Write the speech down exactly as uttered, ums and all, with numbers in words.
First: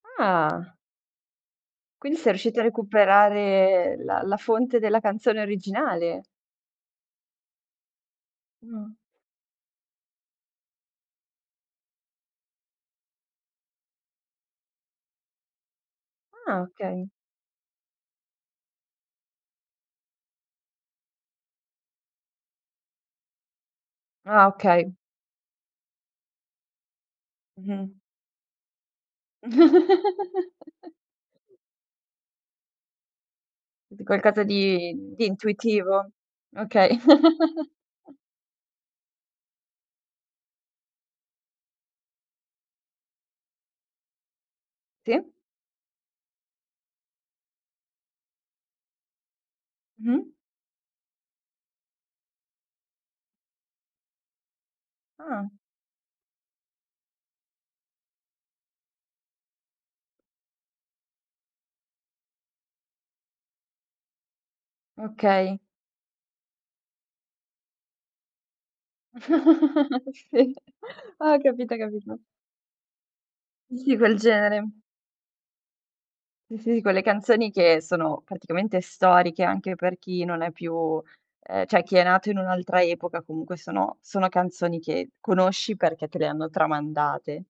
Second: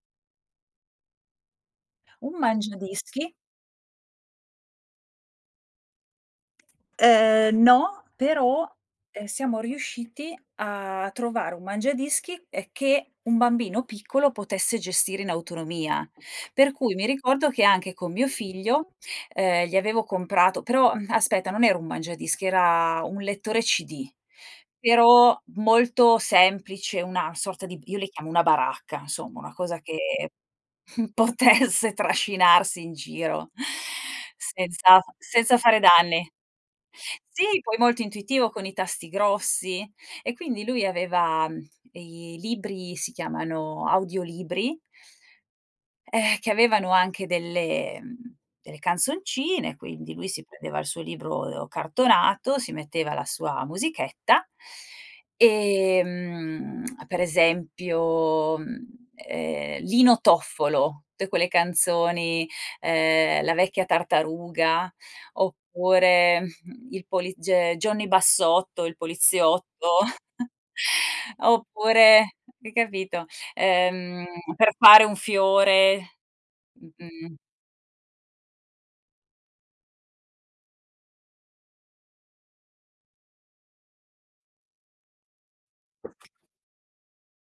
Ah. Quindi sei Un riuscito a mangiadischi. recuperare la la fonte della canzone originale? Ehm, no, però, Mh. ehm, siamo riusciti a trovare un mangiadischi, ehm, che un bambino piccolo potesse gestire in autonomia. Ah, Per cui mi okay. ricordo che anche con mio figlio, ehm, gli avevo comprato però, uhm, aspetta non era un mangiadischi, era un lettore CD, Ah, okay. però, molto semplice, una sorta di Mh-mh. io le chiamo una baracca, nsomma, una cosa che potesse trascinarsi in giro, D qualcosa di senza di senza fare intuitivo. danni. Okay. Sì, poi molto intuitivo con i tasti grossi, e quindi lui aveva, uhm, ehm, libri, si chiamano, audiolibri Sì. ehm, che avevano anche delle uhm, delle canzoncine, quindi, lui Mh-mh. si prendeva il suo libro e o cartonato, si metteva la sua musichetta, Ah. e, mhmm, per esempio, mhmm, ehm, Lino Toffolo, tte quelle canzoni, ehm, "La vecchia tartaruga", Okay. oppure, "il poliz ge Johnny Bassotto, il poliziotto", Sì, ah, capita, capito. oppure hai capito? Di quel Ehm, genere. "Per fare un fiore", Sì, sì, sì, m quelle mhmm canzoni che sono, praticamente, storiche, anche per chi non è più ehm, ceh, chi è nato in un'altra epoca, comunque, sono sono canzoni che conosci, perché te le hanno tramandate.